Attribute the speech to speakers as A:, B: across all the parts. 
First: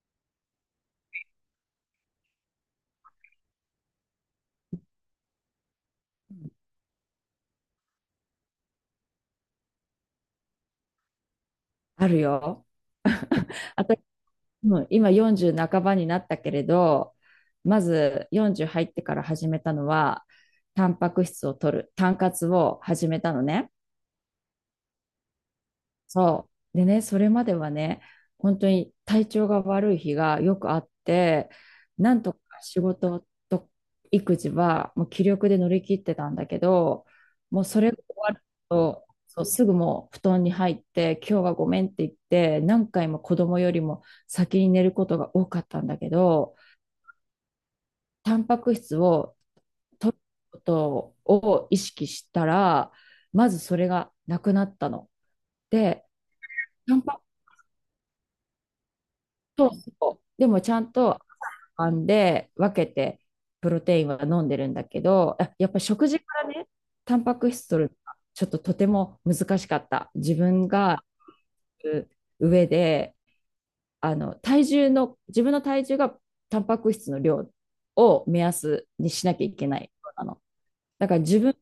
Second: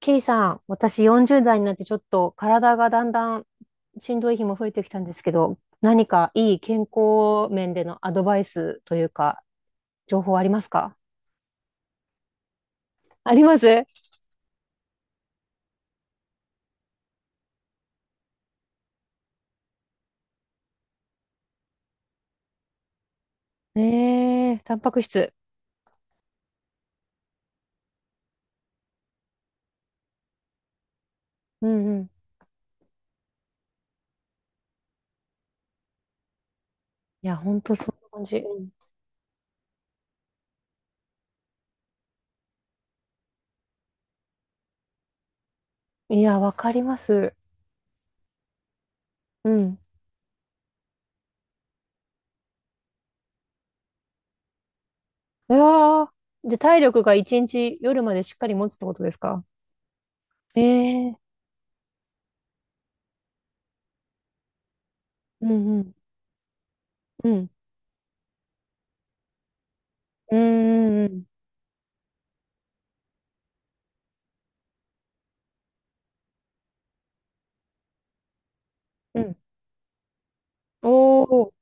A: ケイさん、私40代になってちょっと体がだんだんしんどい日も増えてきたんですけど、何かいい健康面でのアドバイスというか、情報ありますか？
B: あるよ。
A: あり ます。
B: 私、うん今40半ばになったけれど、まず40入ってから始めたのは、タンパク質を取る、タン活を始めたのね。
A: タンパク質。
B: そう。でね、それまではね、本当に体調が悪い日がよくあって、
A: うんうん。
B: なんとか仕事と育児はもう気力で乗り切ってたんだけど、
A: いや、ほん
B: もう
A: と
B: それ
A: そん
B: が
A: な
B: 終
A: 感
B: わ
A: じ。
B: る
A: うん。
B: と、そうすぐもう布団に入って、今日はごめんって言って、何回も子供よりも先に寝ることが多かったんだけ
A: いや、わ
B: ど、
A: かります。
B: タンパク質を
A: うん。
B: 取ることを意識したら、まずそれがなくなったの。
A: う
B: で、
A: わー。で、体
B: タ
A: 力
B: ン
A: が
B: パ
A: 一日夜までしっかり持つってことですか？
B: そうそう。で
A: え
B: もちゃん
A: ー、
B: と編んで分けてプロテインは飲んでるんだけど、
A: う
B: あやっ
A: んう
B: ぱ
A: ん。
B: 食事からね、タン
A: う
B: パ
A: ん。
B: ク質取るのがちょっととても難しかった。自
A: う
B: 分が
A: んうん
B: う上で、あの体重の、自分の体重がタンパク質の量を目安に
A: うん。う
B: しな
A: ん。
B: きゃいけないなの。
A: お
B: だから自分
A: ー。
B: の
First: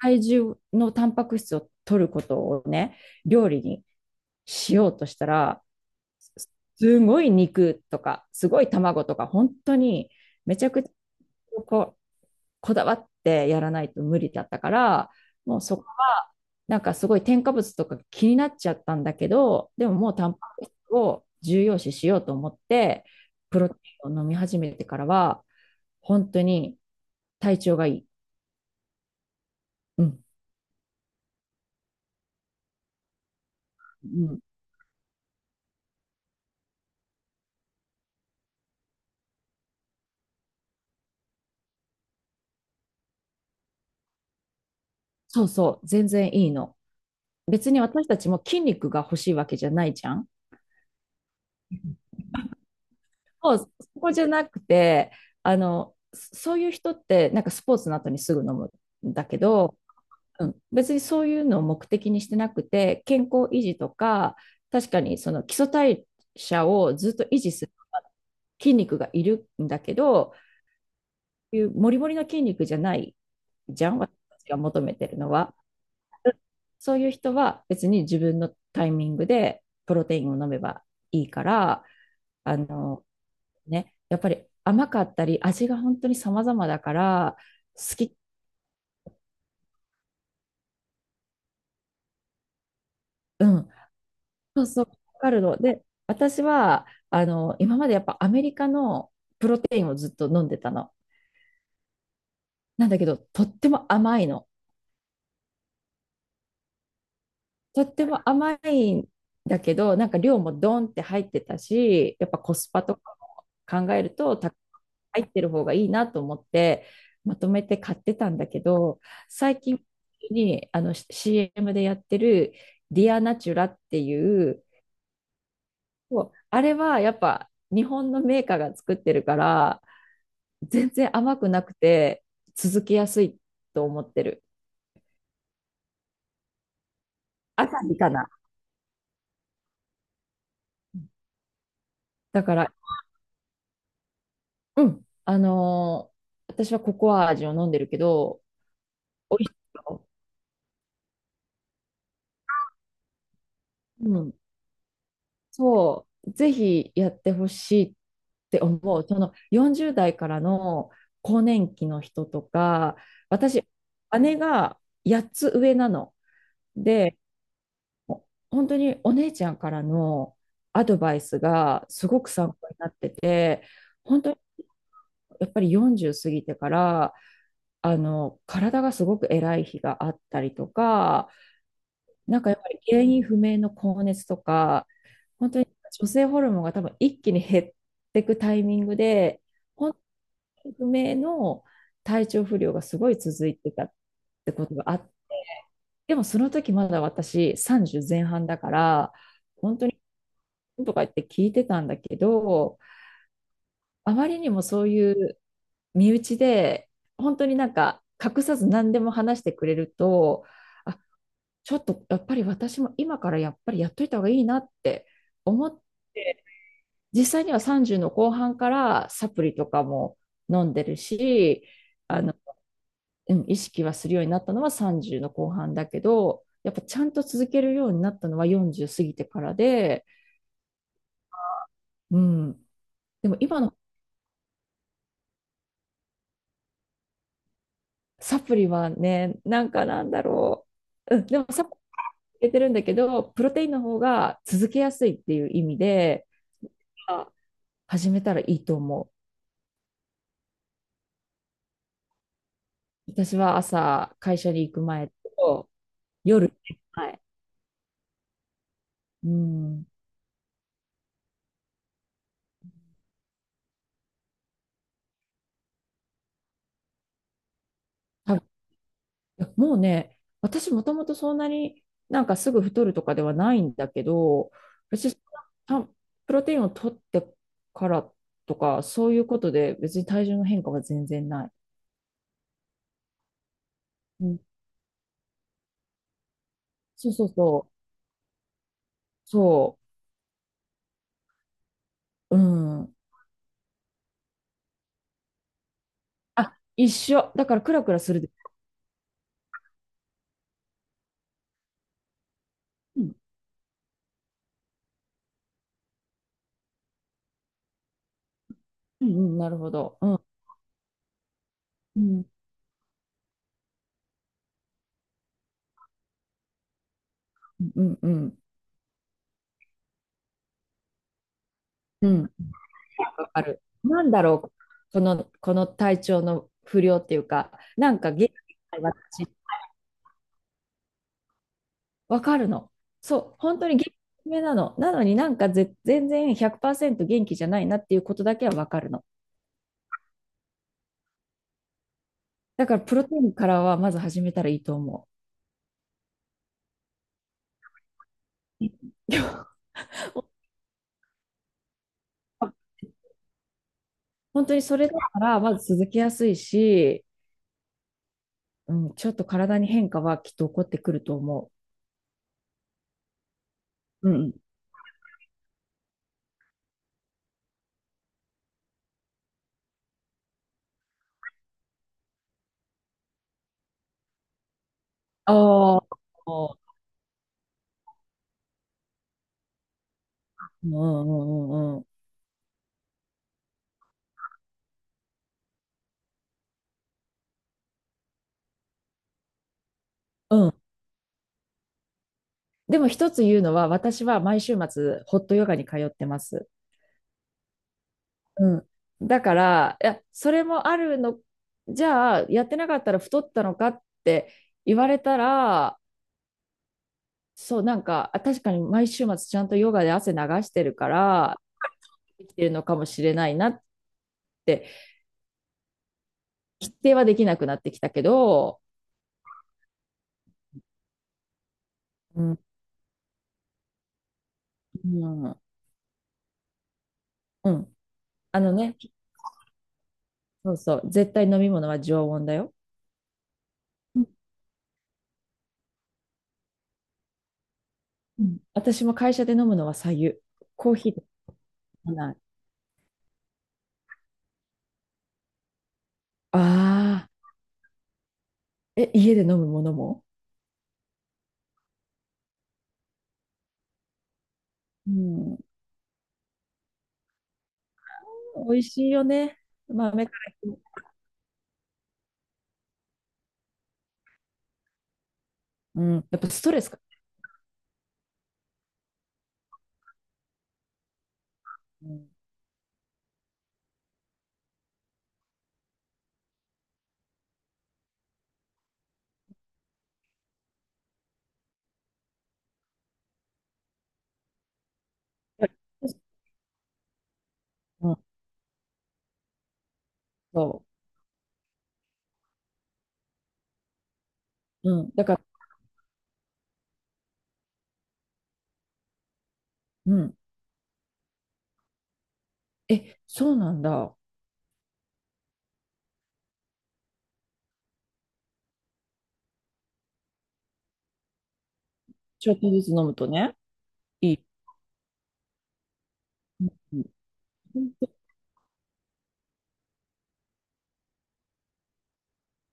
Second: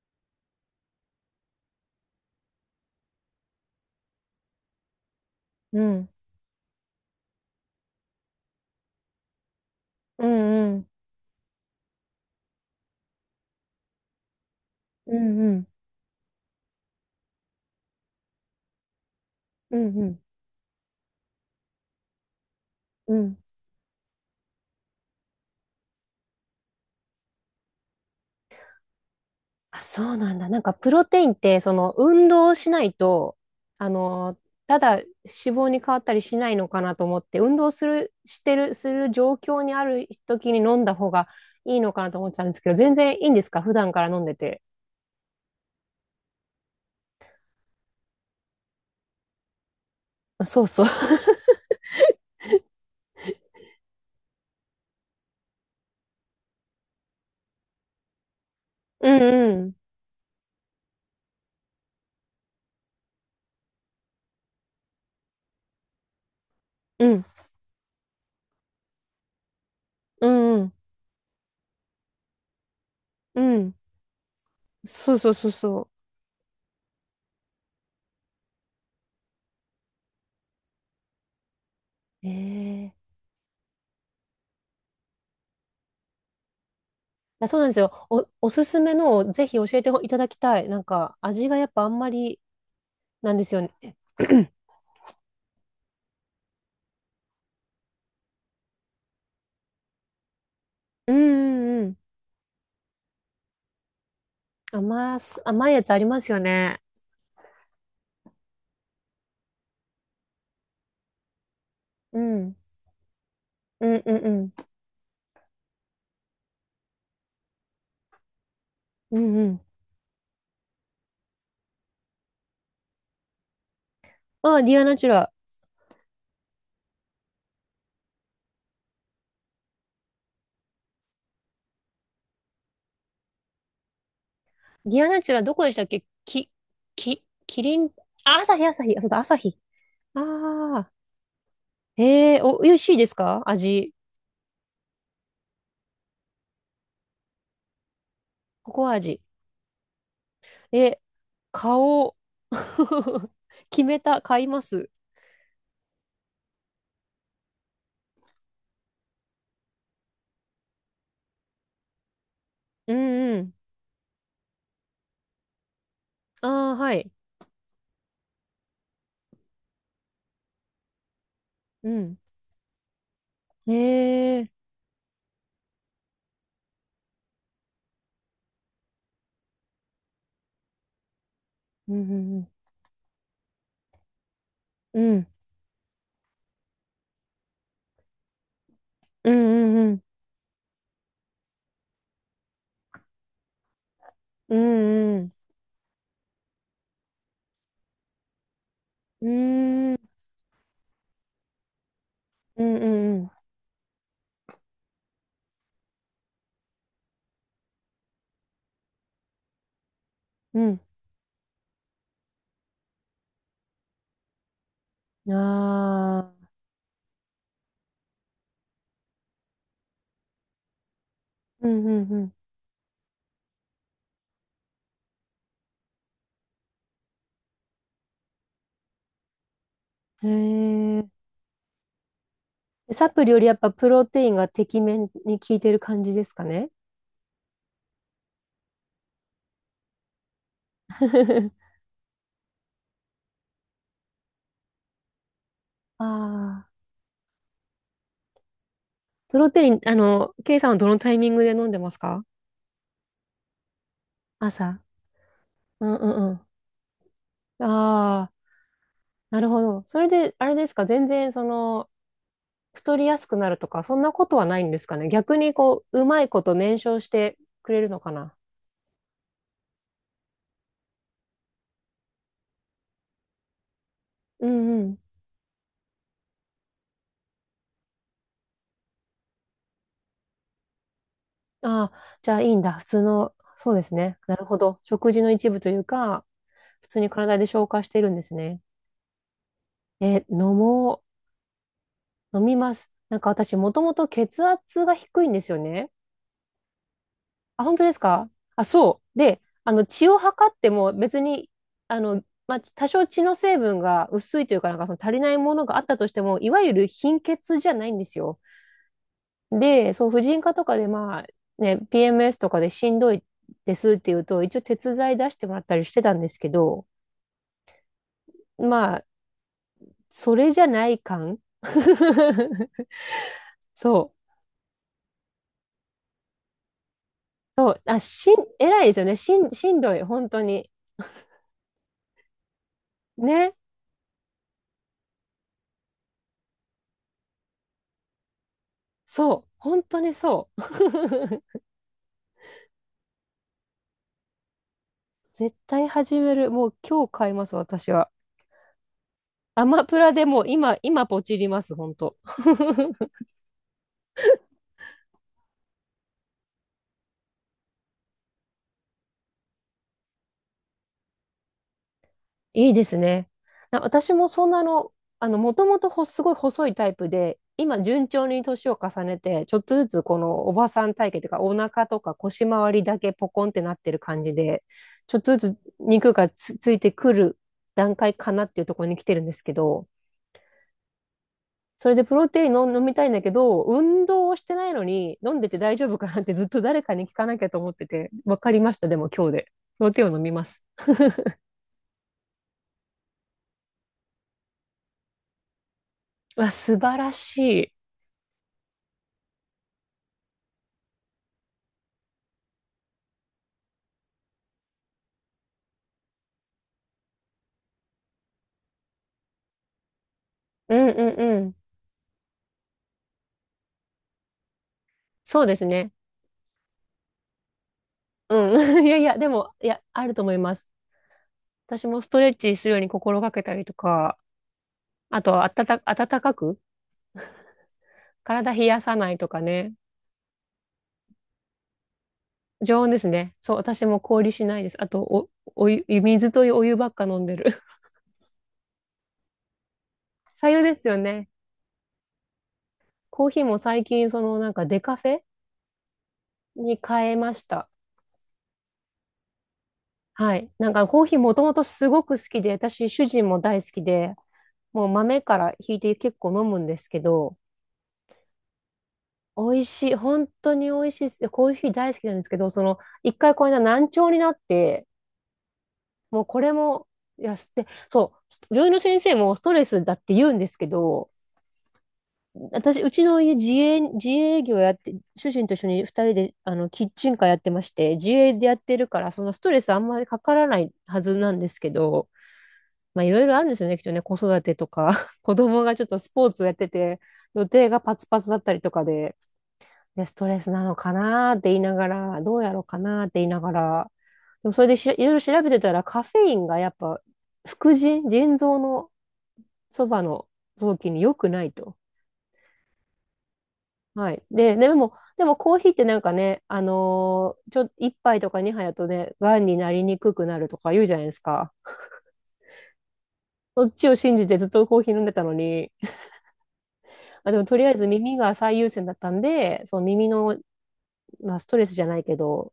B: 体重のタンパク質を取ることをね、料理にしようとしたら、
A: うん。
B: すごい肉とか、すごい卵とか、本当に
A: う
B: め
A: ん
B: ちゃ
A: う
B: く
A: ん。
B: ちゃこう、こだわってやらないと無理だったから、
A: うんう
B: もう
A: ん
B: なんかすごい添加物とか気になっちゃったんだけど、
A: うん
B: でも
A: う
B: もう
A: ん
B: タンパク質を重要視しようと思って、
A: うん。
B: プロテインを飲み始めてからは、本当に体調がいい。
A: あ、
B: う
A: そう
B: ん。
A: なんだ。なんかプロテインって、その運動をしないと、あ
B: う
A: の、
B: ん。
A: ただ脂肪に変わったりしないのかなと思って、運動する、してる、する状況にある時に飲んだ方がいいのかなと思ってたんですけど、全然いいんですか？普段から飲んでて。
B: そうそう。全然いいの。別に私たちも筋肉が欲しいわけじゃないじゃん。
A: あ、そうそう。
B: そう、そこじゃなくて、そういう人って、なんかスポーツの後にすぐ飲む
A: う
B: んだけ
A: ん
B: ど、うん、別にそういうのを目的にしてなくて、健康維持とか、確かにその基礎代謝を
A: うん。
B: ず
A: う
B: っ
A: ん。
B: と維持する筋肉がいるんだけ
A: う
B: ど、
A: んうん。
B: いうモリモリの筋肉じゃない
A: うん。
B: じゃん、私たちが求めて
A: そ
B: る
A: うそ
B: の
A: うそう
B: は。
A: そ
B: そういう人は別に自分のタイミングでプロテインを飲めばいいから、あ
A: う。
B: の、
A: ええ。
B: ね、やっぱり甘かったり、味が本当に様々だから、
A: あ、そうなんです
B: 好
A: よ。
B: き、
A: おすすめのをぜひ教えていただきたい。なんか味がやっぱあんまりなんで
B: う
A: すよ
B: ん、
A: ね。
B: そ うそう、わかるの。で、私は、今までやっぱアメリカのプロテインをずっと飲んでたの。
A: うんうんうん。
B: なんだけど、とっても甘いの。
A: 甘いやつありますよね。
B: とっても甘いんだけど、なんか量もドンって入ってたし、
A: う
B: やっぱコ
A: ん。
B: スパとか
A: う
B: も考
A: ん
B: え
A: う
B: る
A: んう
B: と、
A: ん。
B: 入ってる方がいいなと思って、まとめて買ってたんだけど、
A: うんうん。
B: 最近にあの CM でやってるディアナチュラってい
A: あ、
B: う、
A: ディアナチュラ。
B: そうあれはやっぱ日本のメーカーが作ってるから、全然甘くなくて続けやすいと思ってる。
A: ディアナチュラどこでしたっけ？キ
B: ア
A: リ
B: サ
A: ン？
B: ヒかな。
A: あ、朝日朝日。あ、そうだ、朝日。ああ。ええ
B: だ
A: ー、
B: か
A: 美
B: ら
A: 味しいですか？味。
B: うん。私はココア味を飲んでるけど、
A: ココア味。
B: 美味しいよ。
A: え、買おう。決め
B: う
A: た。
B: ん。
A: 買います。
B: そう。ぜひやってほしいって思う。その40代からの更年期の人と
A: う
B: か、
A: んうん。
B: 私、姉が8つ上なの。
A: ああ、はい。
B: で、本当にお姉ちゃんからのアドバイスが
A: う
B: す
A: ん。
B: ごく参考になってて、
A: え
B: 本当に
A: えー。
B: やっぱり40過ぎてから、体がすごく偉い日があったりとか、
A: うん
B: な
A: う
B: ん
A: ん
B: かやっぱり原因不明の高熱とか、
A: うん。
B: 本当に女性ホルモンが多分一気に減っていくタイミング
A: うん
B: で、
A: うんう
B: 本
A: ん。
B: 当に不明の体調不良がすごい続いてたって
A: う
B: ことがあって、
A: んうん
B: でもその時まだ私30前半だから、
A: うん。う
B: 本当
A: んうんう
B: に
A: ん。
B: とか言って聞いてたんだけ
A: うん
B: ど、
A: うん
B: あまりにもそういう身内で、本当になんか隠さず何でも話してくれると、
A: うん。
B: あ、ちょっとやっぱり私も今からやっぱりやっといた方がいいなって思っ
A: あ
B: て、
A: あ、
B: 実際には30の後半からサプリとかも飲んでるし、
A: うんう
B: あ
A: ん
B: の、うん、意識はするようになったのは30の後半だけど、やっぱちゃんと続けるようになったのは40過ぎてからで、
A: うん。へえ。
B: うん。
A: サプ
B: で
A: リ
B: も
A: よりやっ
B: 今
A: ぱ
B: の
A: プロテインがてきめんに効いてる感じですかね？
B: サプリはね、なんかなんだろう。うん、でもサプリ 入れてるんだけど、プロテインの方が続けやすいっていう意味で、
A: ああ、
B: あ始めたらいいと思う。
A: プロテイン、ケイさんはどのタイミングで飲んでますか？
B: 私は朝、会社に行
A: 朝。
B: く前と、
A: うんうん
B: 夜寝る前。
A: うん。ああ、
B: う
A: なるほど。
B: ん。
A: それで、あれですか、全然太りやすくなるとか、そんなことはないんですかね。逆にこう、うまいこと燃焼してくれるのかな。
B: 多分もうね、私もともとそんなになんかすぐ太るとかではないんだけ
A: う
B: ど、
A: んうん。
B: 私、たプロテインを取ってからとか、そういうことで別に体重の変化は全然ない。
A: ああ、じゃあいいんだ。普通の、そうですね。
B: う
A: な
B: ん。
A: るほど。食事の一部というか、普通
B: そ
A: に
B: うそう
A: 体で
B: そ
A: 消
B: う。
A: 化してるんですね。
B: そ
A: え、飲も
B: う。
A: う。
B: う
A: 飲みます。
B: ん。
A: なんか私、もともと血圧が低いんですよね。
B: あ、一緒。だから
A: あ、
B: ク
A: 本
B: ラ
A: 当で
B: クラ
A: す
B: する
A: か？
B: で。
A: あ、そう。で、血を測っても別に、まあ、多
B: う
A: 少
B: ん。
A: 血の成分が薄いというか、なんかその足りないものがあったとしても、いわゆる貧血じゃないんですよ。
B: うんうん、なるほ
A: で、
B: ど。
A: そう、
B: うん。
A: 婦人科とかで、まあ、ね、
B: うん。
A: PMS とかでしんどいですっていうと、一応鉄剤出してもらったりしてたんですけど、
B: うん。うん。
A: まあ、それじゃない感。
B: うん。わかる。なん
A: そ
B: だ
A: う。
B: ろう、この体調の不良っていうか、
A: そう、
B: なん
A: あ、
B: か元気ない
A: 偉いですよね。
B: 私、
A: しんどい、本当に。
B: わかるの。そう、
A: ね。
B: 本当に元気めなの。なのになんか全然100%元気じゃないなっていうことだけはわかるの。
A: そう、本当にそう。
B: だからプロテインからはまず始めたらいいと思
A: 絶対始める。もう今日買います、私は。
B: う。
A: アマプラでもう今ポチります、本当。
B: 本当にそれだからまず続けやすいし、うん、ちょっと体に変化はきっと起こってくると思
A: いいですね。
B: う。う
A: 私も
B: ん。
A: そんなの、もともとすごい細いタイプで、今順調に年を重ねて、ちょっとずつこのおばさん体型というか、お腹とか腰回りだけポコンってなってる感じで、ちょっ
B: あ
A: とずつ
B: あ、
A: 肉がついてくる段階かなっていうところに来てるんですけど、
B: うんうんうんうんうん。
A: それでプロテインを飲みたいんだけど、運動をしてないのに飲んでて大丈夫かなってずっと誰かに聞かなきゃと思ってて、わかりました、でも今日で。プロテインを飲み
B: う
A: ま
B: ん。
A: す。
B: でも一つ言うのは、私は毎週末、ホットヨガに通ってま
A: う
B: す。
A: わ、素晴らしい。
B: うん。だから、いや、それもあるの、じゃあ、やってなかったら太ったのかって言われたら、そう、なんか、あ確かに毎週末ちゃんとヨガで汗流して
A: う
B: る
A: ん
B: か
A: うん
B: ら、
A: うん。
B: できてるのかもしれないなって、
A: そうですね。
B: 否定はできなくなってきたけど、
A: うん。いやいや、でも、いや、あると思います。私もスト
B: う
A: レッ
B: ん。
A: チするように心がけたりとか、
B: う
A: あ
B: ん、
A: と、あたた、暖かく、
B: うん。あ
A: 体
B: の
A: 冷
B: ね、
A: やさないとかね。
B: そうそう、絶対飲み物は常温だよ。
A: 常温ですね。そう、私も
B: う
A: 氷しないです。あと、お湯、水とお湯ばっか飲んでる。
B: ん。私も会社で飲むのは白湯。
A: 白湯
B: コ
A: で
B: ー
A: す
B: ヒー
A: よ
B: とか
A: ね。
B: 飲まない。
A: コーヒーも最近、なんかデカフェ
B: あ
A: に
B: あ。
A: 変えました。
B: え、家で飲むものも
A: はい。なんかコーヒーもともとすごく好きで、私、主人も大好きで、もう
B: う
A: 豆か
B: ん。
A: らひいて結構飲むんですけど、
B: 美味しいよね。
A: 美味しい。
B: 豆か
A: 本当
B: ら。
A: に美味しいです。コーヒー大好きなんですけど、一回これが難聴になって、
B: うん。やっ
A: もう
B: ぱ
A: こ
B: スト
A: れ
B: レスか。
A: も、いや、すって、そう、病院の先生もストレスだって言うんですけど、
B: うん。
A: 私、うちの家自営業やって、主人と一緒に二人で、キッチンカーやってまして、自営でやってるから、そのストレスあんまりかからないはずなんですけど、まあ、いろいろあるんですよね、きっとね、子育てとか、子供がちょっとスポーツやってて、予定が
B: うん、
A: パツパツだったりとかで、ストレス
B: そ
A: なのかなーって言いながら、どうやろうかなーって言いながら、でもそれ
B: う。
A: で
B: うん。
A: い
B: だ
A: ろい
B: か
A: ろ
B: ら、
A: 調べてたら、カフェインがやっぱ、副腎、腎臓のそ
B: う
A: ば
B: ん。
A: の臓器に良くないと。
B: え、そうなんだ。
A: はい。で、でもコーヒーってなんかね、あのーちょ、一杯とか二杯だとね、癌になりにくくなるとか言うじゃないですか。
B: ちょっとずつ飲むとね。
A: そっちを
B: い
A: 信
B: い。
A: じてずっとコーヒー飲んでたのに、
B: うん。
A: あ、でもとりあえず耳が最優先だったんで、その耳の、まあ、ストレスじゃないけど、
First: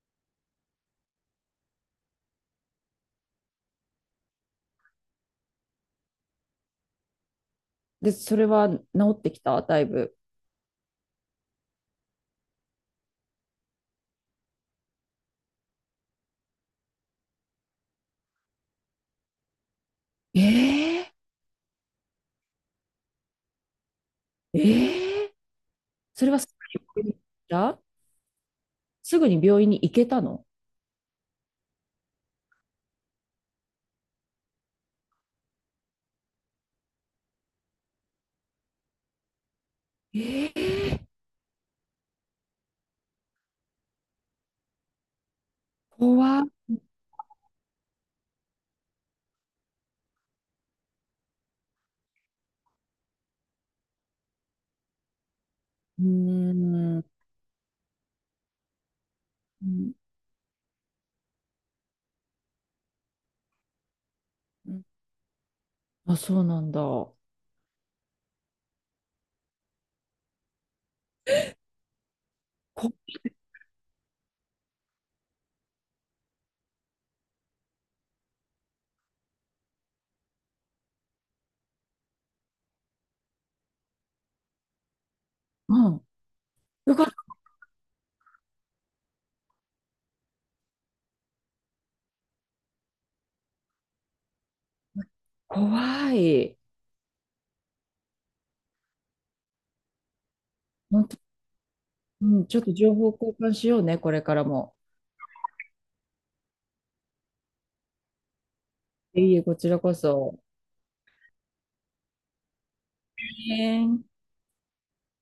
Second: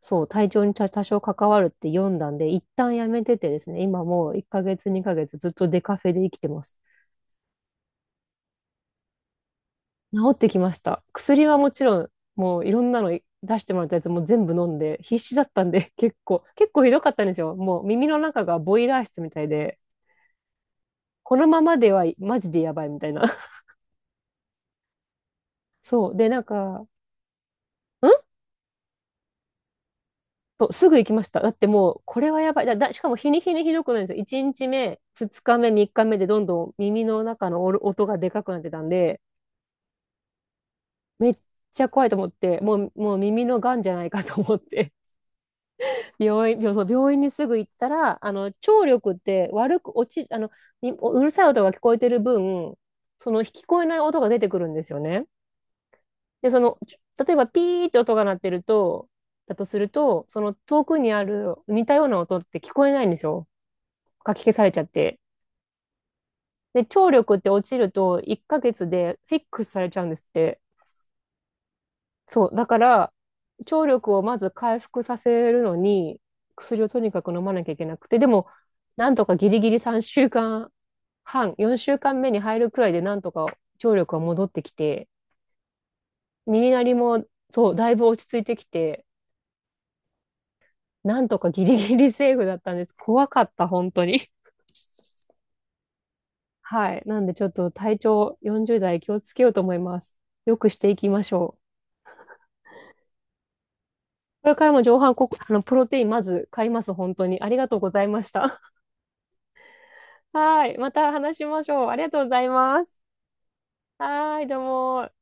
A: そう、体調に多少関わるって読んだんで、一旦やめててですね、今もう1ヶ月、2ヶ月ずっとデカフェで生きてます。
B: で、それは治ってきただいぶ？
A: 治ってきました。薬はもちろん、もういろんなの出してもらったやつも全部飲んで、必死だったんで、結構ひどかったんですよ。もう耳の中がボイラー室みたいで、
B: えー、
A: このままではマジでやばいみたいな。
B: えー、
A: そう。
B: そ
A: で、
B: れは
A: なん
B: す
A: か、ん。
B: ぐに病院に行ったすぐに病院に行けたの？
A: そうすぐ行きました。だってもう、これはやばい。しかも日に日にひどくないんですよ。1日目、2日目、3日目でどんどん耳の中の音がでかくなってたんで、
B: えー、
A: めっちゃ怖いと思って、もう耳のがんじゃないかと思って、
B: 怖っ。
A: 病院、病そう病院にすぐ行ったら、聴力って悪く落ち、にうるさい音が聞こえてる分、その聞こえない音が出てくるんですよね。
B: うー
A: で、
B: ん。
A: 例えばピーって音が鳴ってると、だと
B: う
A: する
B: ん。
A: と、その遠くにある似たような音って聞こえないんですよ。かき消されちゃって。
B: あ、そうなんだ。
A: で、聴力って落ちると1ヶ月でフィックスされちゃうんですって。そう、だから、聴力をまず回復させるのに、薬をとにかく飲まなきゃいけなくて、でも、なんとかギリギリ3週間半、4週間目に入るくらいで、なんとか聴力が戻ってきて、
B: うん。
A: 耳鳴り
B: よかった。
A: も、そう、だいぶ落ち着いてきて、なんとかギリギリセーフだったんです。怖かった、本当に。
B: 怖い。
A: はい。なんで、ちょっと体調40代気をつけようと思います。よくしていきましょう。
B: うん、ちょっと情報交換しようね、これから
A: これから
B: も。
A: も上半国、プロテインまず買います、本当に。ありがとうございました。
B: いえいえ、こちらこそ。
A: はい。また話しましょう。ありがとうございます。
B: ねえ
A: はい。どうも。